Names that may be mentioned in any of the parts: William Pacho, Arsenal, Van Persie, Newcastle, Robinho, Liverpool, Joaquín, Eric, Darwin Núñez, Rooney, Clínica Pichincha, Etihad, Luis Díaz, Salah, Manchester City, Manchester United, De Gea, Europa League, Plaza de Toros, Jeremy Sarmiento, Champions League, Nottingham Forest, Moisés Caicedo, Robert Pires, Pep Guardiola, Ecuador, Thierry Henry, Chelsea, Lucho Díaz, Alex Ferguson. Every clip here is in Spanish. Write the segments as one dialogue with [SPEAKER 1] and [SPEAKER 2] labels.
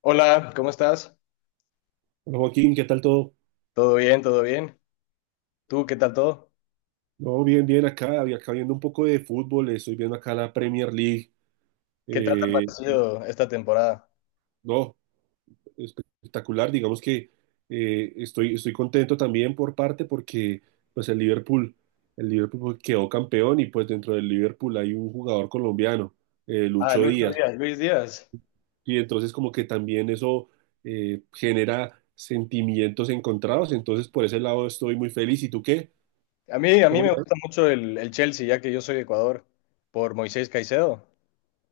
[SPEAKER 1] Hola, ¿cómo estás?
[SPEAKER 2] Hola, Joaquín, ¿qué tal todo?
[SPEAKER 1] ¿Todo bien? ¿Todo bien? ¿Tú qué tal todo?
[SPEAKER 2] No, bien, bien acá, y acá viendo un poco de fútbol, estoy viendo acá la Premier League.
[SPEAKER 1] ¿Qué tal te ha
[SPEAKER 2] Eh,
[SPEAKER 1] parecido esta temporada?
[SPEAKER 2] no, Espectacular, digamos que estoy contento también por parte porque pues el Liverpool pues, quedó campeón, y pues dentro del Liverpool hay un jugador colombiano,
[SPEAKER 1] Ah,
[SPEAKER 2] Lucho
[SPEAKER 1] Lucho
[SPEAKER 2] Díaz,
[SPEAKER 1] Díaz, Luis Díaz.
[SPEAKER 2] y entonces como que también eso genera sentimientos encontrados. Entonces por ese lado estoy muy feliz. ¿Y tú qué?
[SPEAKER 1] A mí
[SPEAKER 2] ¿Cómo
[SPEAKER 1] me
[SPEAKER 2] la ves?
[SPEAKER 1] gusta mucho el Chelsea, ya que yo soy de Ecuador, por Moisés Caicedo.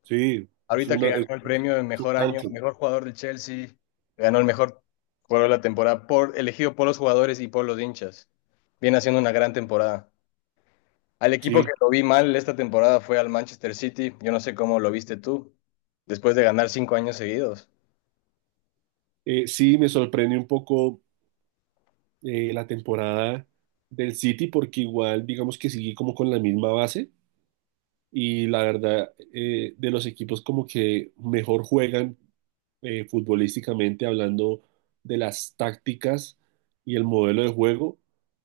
[SPEAKER 2] Sí, es
[SPEAKER 1] Ahorita que
[SPEAKER 2] una,
[SPEAKER 1] ganó
[SPEAKER 2] es
[SPEAKER 1] el premio de
[SPEAKER 2] un
[SPEAKER 1] mejor año,
[SPEAKER 2] tanque,
[SPEAKER 1] mejor jugador del Chelsea, ganó el mejor jugador de la temporada, por, elegido por los jugadores y por los hinchas. Viene haciendo una gran temporada. Al equipo que
[SPEAKER 2] sí.
[SPEAKER 1] lo vi mal esta temporada fue al Manchester City. Yo no sé cómo lo viste tú, después de ganar 5 años seguidos.
[SPEAKER 2] Sí, me sorprende un poco la temporada del City, porque igual digamos que sigue como con la misma base, y la verdad, de los equipos como que mejor juegan, futbolísticamente hablando, de las tácticas y el modelo de juego,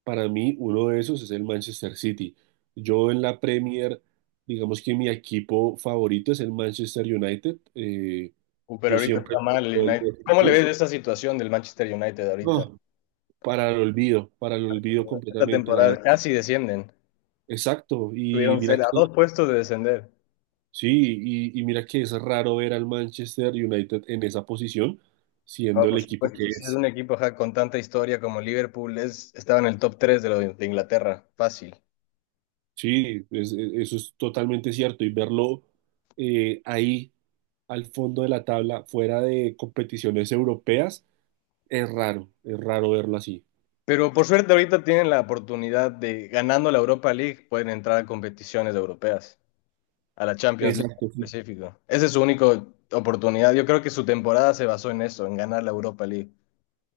[SPEAKER 2] para mí uno de esos es el Manchester City. Yo en la Premier digamos que mi equipo favorito es el Manchester United.
[SPEAKER 1] Pero
[SPEAKER 2] Yo
[SPEAKER 1] ahorita
[SPEAKER 2] siempre...
[SPEAKER 1] está mal el United. ¿Cómo le ves esa situación del Manchester United ahorita?
[SPEAKER 2] No, para el olvido
[SPEAKER 1] Esta
[SPEAKER 2] completamente. La...
[SPEAKER 1] temporada casi descienden.
[SPEAKER 2] Exacto, y
[SPEAKER 1] Tuvieron
[SPEAKER 2] mira
[SPEAKER 1] ser a
[SPEAKER 2] que,
[SPEAKER 1] dos puestos de descender.
[SPEAKER 2] sí, y mira que es raro ver al Manchester United en esa posición,
[SPEAKER 1] No,
[SPEAKER 2] siendo el
[SPEAKER 1] por
[SPEAKER 2] equipo que
[SPEAKER 1] supuesto, si es
[SPEAKER 2] es.
[SPEAKER 1] un equipo ajá, con tanta historia como Liverpool, es, estaba en el top 3 de, lo de Inglaterra, fácil.
[SPEAKER 2] Sí, eso es totalmente cierto, y verlo ahí al fondo de la tabla, fuera de competiciones europeas, es raro verlo así.
[SPEAKER 1] Pero por suerte ahorita tienen la oportunidad de, ganando la Europa League, pueden entrar a competiciones europeas, a la Champions League en
[SPEAKER 2] Exacto, sí.
[SPEAKER 1] específico. Esa es su única oportunidad. Yo creo que su temporada se basó en eso, en ganar la Europa League.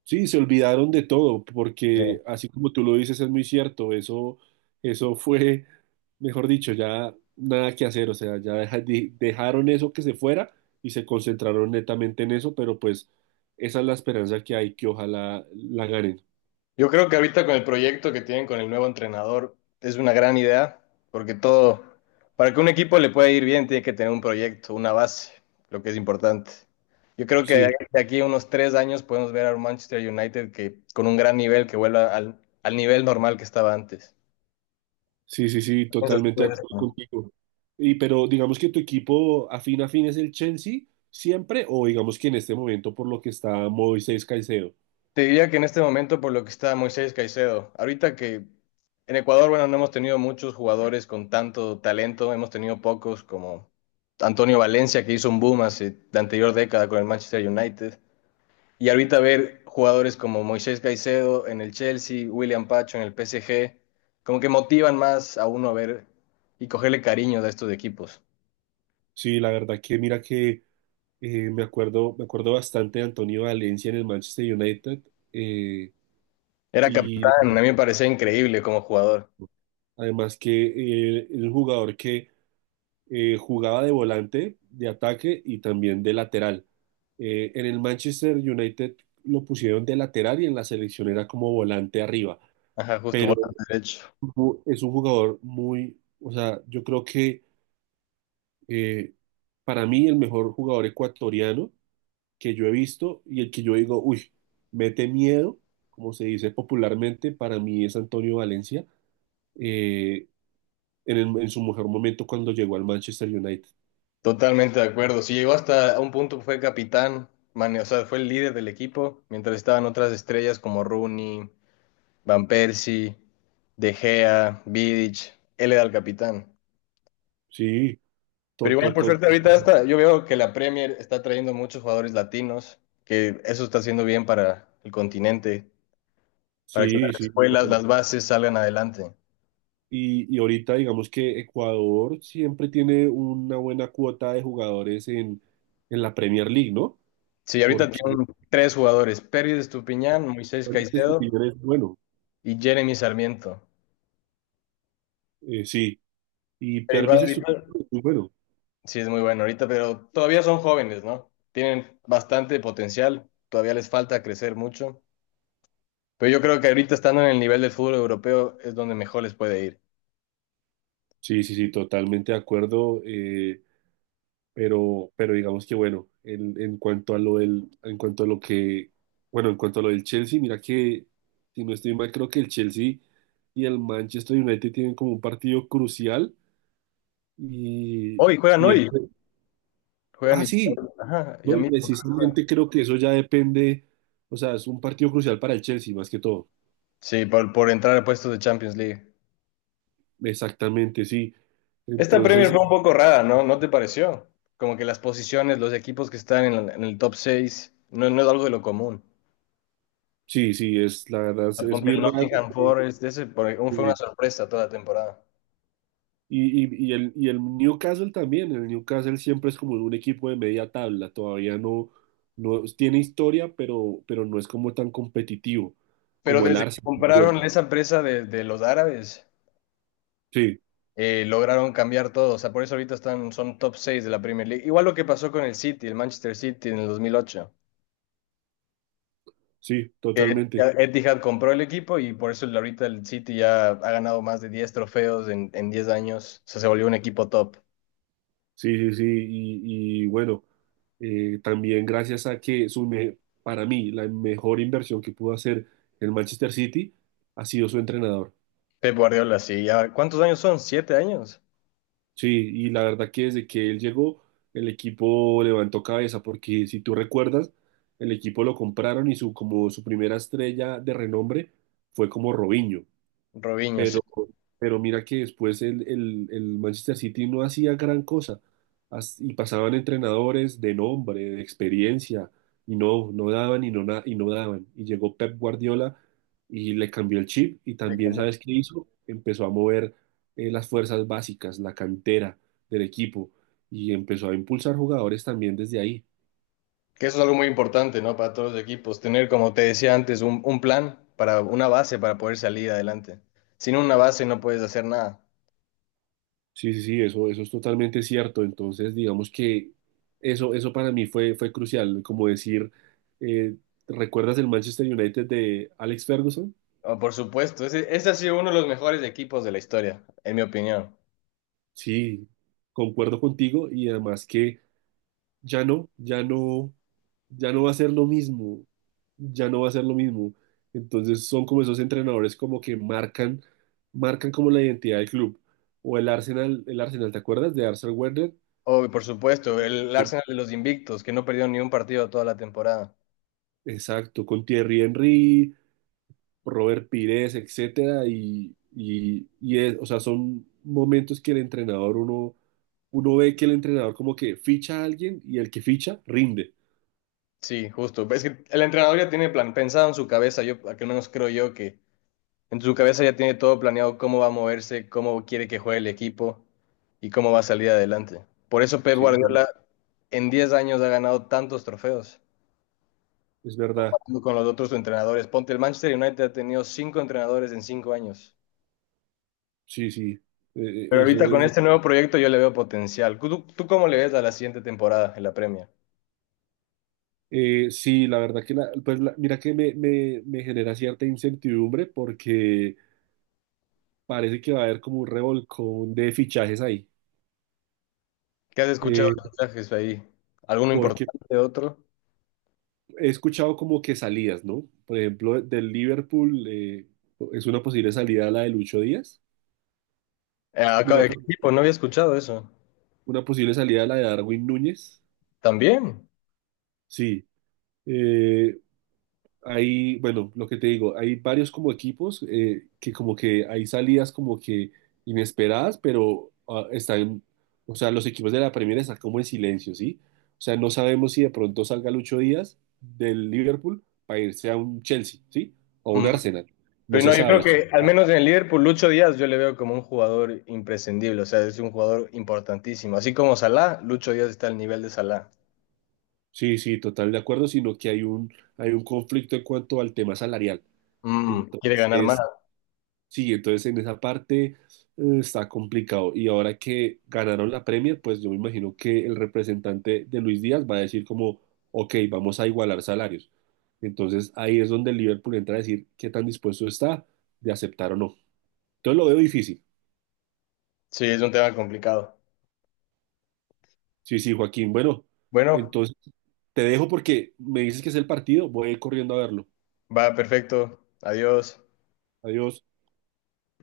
[SPEAKER 2] Sí, se olvidaron de todo,
[SPEAKER 1] Eh,
[SPEAKER 2] porque así como tú lo dices, es muy cierto, eso fue, mejor dicho, ya nada que hacer, o sea, ya dejaron eso que se fuera y se concentraron netamente en eso, pero pues esa es la esperanza que hay, que ojalá la ganen.
[SPEAKER 1] Yo creo que ahorita con el proyecto que tienen con el nuevo entrenador es una gran idea, porque todo, para que un equipo le pueda ir bien, tiene que tener un proyecto, una base, lo que es importante. Yo creo que
[SPEAKER 2] Sí,
[SPEAKER 1] de aquí a unos 3 años podemos ver a un Manchester United que con un gran nivel que vuelva al, al nivel normal que estaba antes.
[SPEAKER 2] sí, sí, sí,
[SPEAKER 1] ¿Piensas tú
[SPEAKER 2] totalmente
[SPEAKER 1] de
[SPEAKER 2] de acuerdo
[SPEAKER 1] eso?
[SPEAKER 2] contigo. Y pero digamos que tu equipo afín a fin es el Chelsea siempre, o digamos que en este momento por lo que está Moisés Caicedo.
[SPEAKER 1] Te diría que en este momento por lo que está Moisés Caicedo. Ahorita que en Ecuador, bueno, no hemos tenido muchos jugadores con tanto talento, hemos tenido pocos como Antonio Valencia, que hizo un boom hace la anterior década con el Manchester United. Y ahorita ver jugadores como Moisés Caicedo en el Chelsea, William Pacho en el PSG, como que motivan más a uno a ver y cogerle cariño a estos equipos.
[SPEAKER 2] Sí, la verdad que mira que... me acuerdo bastante de Antonio Valencia en el Manchester United. eh,
[SPEAKER 1] Era
[SPEAKER 2] y lo-
[SPEAKER 1] capitán, a mí me parecía increíble como jugador.
[SPEAKER 2] Además que es un jugador que jugaba de volante, de ataque y también de lateral. En el Manchester United lo pusieron de lateral y en la selección era como volante arriba.
[SPEAKER 1] Ajá, justo
[SPEAKER 2] Pero
[SPEAKER 1] volante derecho.
[SPEAKER 2] es un jugador muy, o sea, yo creo que eh, para mí el mejor jugador ecuatoriano que yo he visto, y el que yo digo, uy, mete miedo, como se dice popularmente, para mí es Antonio Valencia, eh, en, en su mejor momento cuando llegó al Manchester United.
[SPEAKER 1] Totalmente de acuerdo. Si llegó hasta un punto, fue capitán, mane- o sea, fue el líder del equipo, mientras estaban otras estrellas como Rooney, Van Persie, De Gea, Vidic, él era el capitán.
[SPEAKER 2] Sí, to,
[SPEAKER 1] Pero
[SPEAKER 2] to-
[SPEAKER 1] igual, por
[SPEAKER 2] to-
[SPEAKER 1] suerte, ahorita
[SPEAKER 2] to-
[SPEAKER 1] está, yo veo que la Premier está trayendo muchos jugadores latinos, que eso está haciendo bien para el continente, para que
[SPEAKER 2] sí,
[SPEAKER 1] las
[SPEAKER 2] sí.
[SPEAKER 1] escuelas,
[SPEAKER 2] No.
[SPEAKER 1] las bases salgan adelante.
[SPEAKER 2] Y ahorita digamos que Ecuador siempre tiene una buena cuota de jugadores en la Premier League, ¿no?
[SPEAKER 1] Sí, ahorita
[SPEAKER 2] Porque
[SPEAKER 1] tienen 3 jugadores, Pervis Estupiñán, Moisés
[SPEAKER 2] Pervis
[SPEAKER 1] Caicedo
[SPEAKER 2] Estupiñán es bueno,
[SPEAKER 1] y Jeremy Sarmiento.
[SPEAKER 2] sí, y
[SPEAKER 1] Pero igual,
[SPEAKER 2] Pervis
[SPEAKER 1] ahorita.
[SPEAKER 2] Estupiñán es muy bueno.
[SPEAKER 1] Sí, es muy bueno ahorita, pero todavía son jóvenes, ¿no? Tienen bastante potencial, todavía les falta crecer mucho. Pero yo creo que ahorita estando en el nivel del fútbol europeo es donde mejor les puede ir.
[SPEAKER 2] Sí, sí, sí, totalmente de acuerdo. Pero digamos que bueno, en cuanto a lo del, en cuanto a lo que, bueno, en cuanto a lo del Chelsea, mira que, si no estoy mal, creo que el Chelsea y el Manchester United tienen como un partido crucial y, y
[SPEAKER 1] Hoy, juegan
[SPEAKER 2] ah,
[SPEAKER 1] y,
[SPEAKER 2] sí,
[SPEAKER 1] ajá, ya
[SPEAKER 2] no, y
[SPEAKER 1] mismo.
[SPEAKER 2] precisamente creo que eso ya depende, o sea, es un partido crucial para el Chelsea más que todo,
[SPEAKER 1] Sí, por entrar a puestos de Champions League.
[SPEAKER 2] exactamente, sí.
[SPEAKER 1] Esta Premier
[SPEAKER 2] Entonces,
[SPEAKER 1] fue un poco rara, ¿no? ¿No te pareció? Como que las posiciones, los equipos que están en, la- en el top 6, no, no es algo de lo común.
[SPEAKER 2] sí, sí, es, la verdad es
[SPEAKER 1] Ponte
[SPEAKER 2] muy
[SPEAKER 1] el
[SPEAKER 2] raro.
[SPEAKER 1] Nottingham Forest, ese por- fue una sorpresa toda la temporada.
[SPEAKER 2] Y el, y el Newcastle también, el Newcastle siempre es como un equipo de media tabla, todavía no, no tiene historia, pero no es como tan competitivo
[SPEAKER 1] Pero
[SPEAKER 2] como el
[SPEAKER 1] desde que
[SPEAKER 2] Arsenal.
[SPEAKER 1] compraron esa empresa de los árabes,
[SPEAKER 2] Sí,
[SPEAKER 1] lograron cambiar todo. O sea, por eso ahorita están, son top 6 de la Premier League. Igual lo que pasó con el City, el Manchester City en el 2008.
[SPEAKER 2] sí,
[SPEAKER 1] Que
[SPEAKER 2] totalmente.
[SPEAKER 1] Etihad, Etihad compró el equipo y por eso el- ahorita el City ya ha ganado más de 10 trofeos en 10 años. O sea, se volvió un equipo top.
[SPEAKER 2] Sí, sí, sí, y bueno, también gracias a que para mí la mejor inversión que pudo hacer el Manchester City ha sido su entrenador.
[SPEAKER 1] Pep Guardiola, sí. Ya, ¿cuántos años son? ¿7 años?
[SPEAKER 2] Sí, y la verdad que desde que él llegó, el equipo levantó cabeza, porque si tú recuerdas, el equipo lo compraron y su, como su primera estrella de renombre fue como Robinho.
[SPEAKER 1] Robinho, sí.
[SPEAKER 2] Pero, pero mira que después el, el Manchester City no hacía gran cosa. Y pasaban entrenadores de nombre, de experiencia, y no, no daban, y y no daban. Y llegó Pep Guardiola y le cambió el chip, y también, ¿sabes qué hizo? Empezó a mover las fuerzas básicas, la cantera del equipo, y empezó a impulsar jugadores también desde ahí.
[SPEAKER 1] Que eso es algo muy importante, ¿no? Para todos los equipos, tener, como te decía antes, un plan para una base para poder salir adelante. Sin una base no puedes hacer nada.
[SPEAKER 2] Sí, sí, sí, eso es totalmente cierto. Entonces, digamos que eso para mí fue, fue crucial. Como decir, eh, ¿recuerdas el Manchester United de Alex Ferguson?
[SPEAKER 1] Oh, por supuesto, ese ha sido uno de los mejores equipos de la historia, en mi opinión.
[SPEAKER 2] Sí, concuerdo contigo, y además que ya no, ya no, ya no va a ser lo mismo, ya no va a ser lo mismo. Entonces son como esos entrenadores como que marcan, marcan como la identidad del club. O el Arsenal, ¿te acuerdas de Arsenal Wenger?
[SPEAKER 1] Oh, y por supuesto, el Arsenal de los invictos, que no perdió ni un partido toda la temporada.
[SPEAKER 2] Exacto, con Thierry Henry, Robert Pires, etcétera, y es, o sea, son momentos que el entrenador, uno, uno ve que el entrenador como que ficha a alguien y el que ficha rinde,
[SPEAKER 1] Sí, justo. Es que el entrenador ya tiene plan, pensado en su cabeza, yo al menos creo yo que. En su cabeza ya tiene todo planeado cómo va a moverse, cómo quiere que juegue el equipo y cómo va a salir adelante. Por eso Pep
[SPEAKER 2] sí, no,
[SPEAKER 1] Guardiola en 10 años ha ganado tantos trofeos
[SPEAKER 2] es verdad,
[SPEAKER 1] con los otros entrenadores. Ponte, el Manchester United ha tenido 5 entrenadores en 5 años.
[SPEAKER 2] sí, sí, eh,
[SPEAKER 1] Pero
[SPEAKER 2] eso
[SPEAKER 1] ahorita con
[SPEAKER 2] es,
[SPEAKER 1] este nuevo proyecto yo le veo potencial. ¿Tú cómo le ves a la siguiente temporada en la Premier?
[SPEAKER 2] sí, la verdad que, la, mira que me genera cierta incertidumbre porque parece que va a haber como un revolcón de fichajes ahí,
[SPEAKER 1] ¿Qué has escuchado
[SPEAKER 2] eh,
[SPEAKER 1] de mensajes ahí? ¿Alguno
[SPEAKER 2] porque
[SPEAKER 1] importante, otro?
[SPEAKER 2] he escuchado como que salidas, ¿no? Por ejemplo, del Liverpool, es una posible salida la de Lucho Díaz,
[SPEAKER 1] Acá,
[SPEAKER 2] una,
[SPEAKER 1] ¿de ¿qué
[SPEAKER 2] po-
[SPEAKER 1] equipo? No había escuchado eso.
[SPEAKER 2] una posible salida la de Darwin Núñez.
[SPEAKER 1] ¿También?
[SPEAKER 2] Sí, eh, hay, bueno, lo que te digo, hay varios como equipos que como que hay salidas como que inesperadas, pero ah, están, o sea, los equipos de la Premier están como en silencio, ¿sí? O sea, no sabemos si de pronto salga Lucho Díaz del Liverpool para irse a un Chelsea, ¿sí? O un
[SPEAKER 1] Mm.
[SPEAKER 2] Arsenal. No
[SPEAKER 1] Pero
[SPEAKER 2] se
[SPEAKER 1] no, yo creo
[SPEAKER 2] sabe.
[SPEAKER 1] que al menos en el Liverpool, Lucho Díaz yo le veo como un jugador imprescindible, o sea, es un jugador importantísimo. Así como Salah, Lucho Díaz está al nivel de Salah.
[SPEAKER 2] Sí, sí, total de acuerdo, sino que hay un conflicto en cuanto al tema salarial.
[SPEAKER 1] Mm, quiere ganar más.
[SPEAKER 2] Entonces, sí, entonces en esa parte está complicado. Y ahora que ganaron la Premier, pues yo me imagino que el representante de Luis Díaz va a decir como, ok, vamos a igualar salarios. Entonces ahí es donde el Liverpool entra a decir qué tan dispuesto está de aceptar o no. Entonces lo veo difícil.
[SPEAKER 1] Sí, es un tema complicado.
[SPEAKER 2] Sí, sí, Joaquín. Bueno,
[SPEAKER 1] Bueno,
[SPEAKER 2] entonces te dejo porque me dices que es el partido, voy a ir corriendo a verlo.
[SPEAKER 1] va perfecto. Adiós.
[SPEAKER 2] Adiós.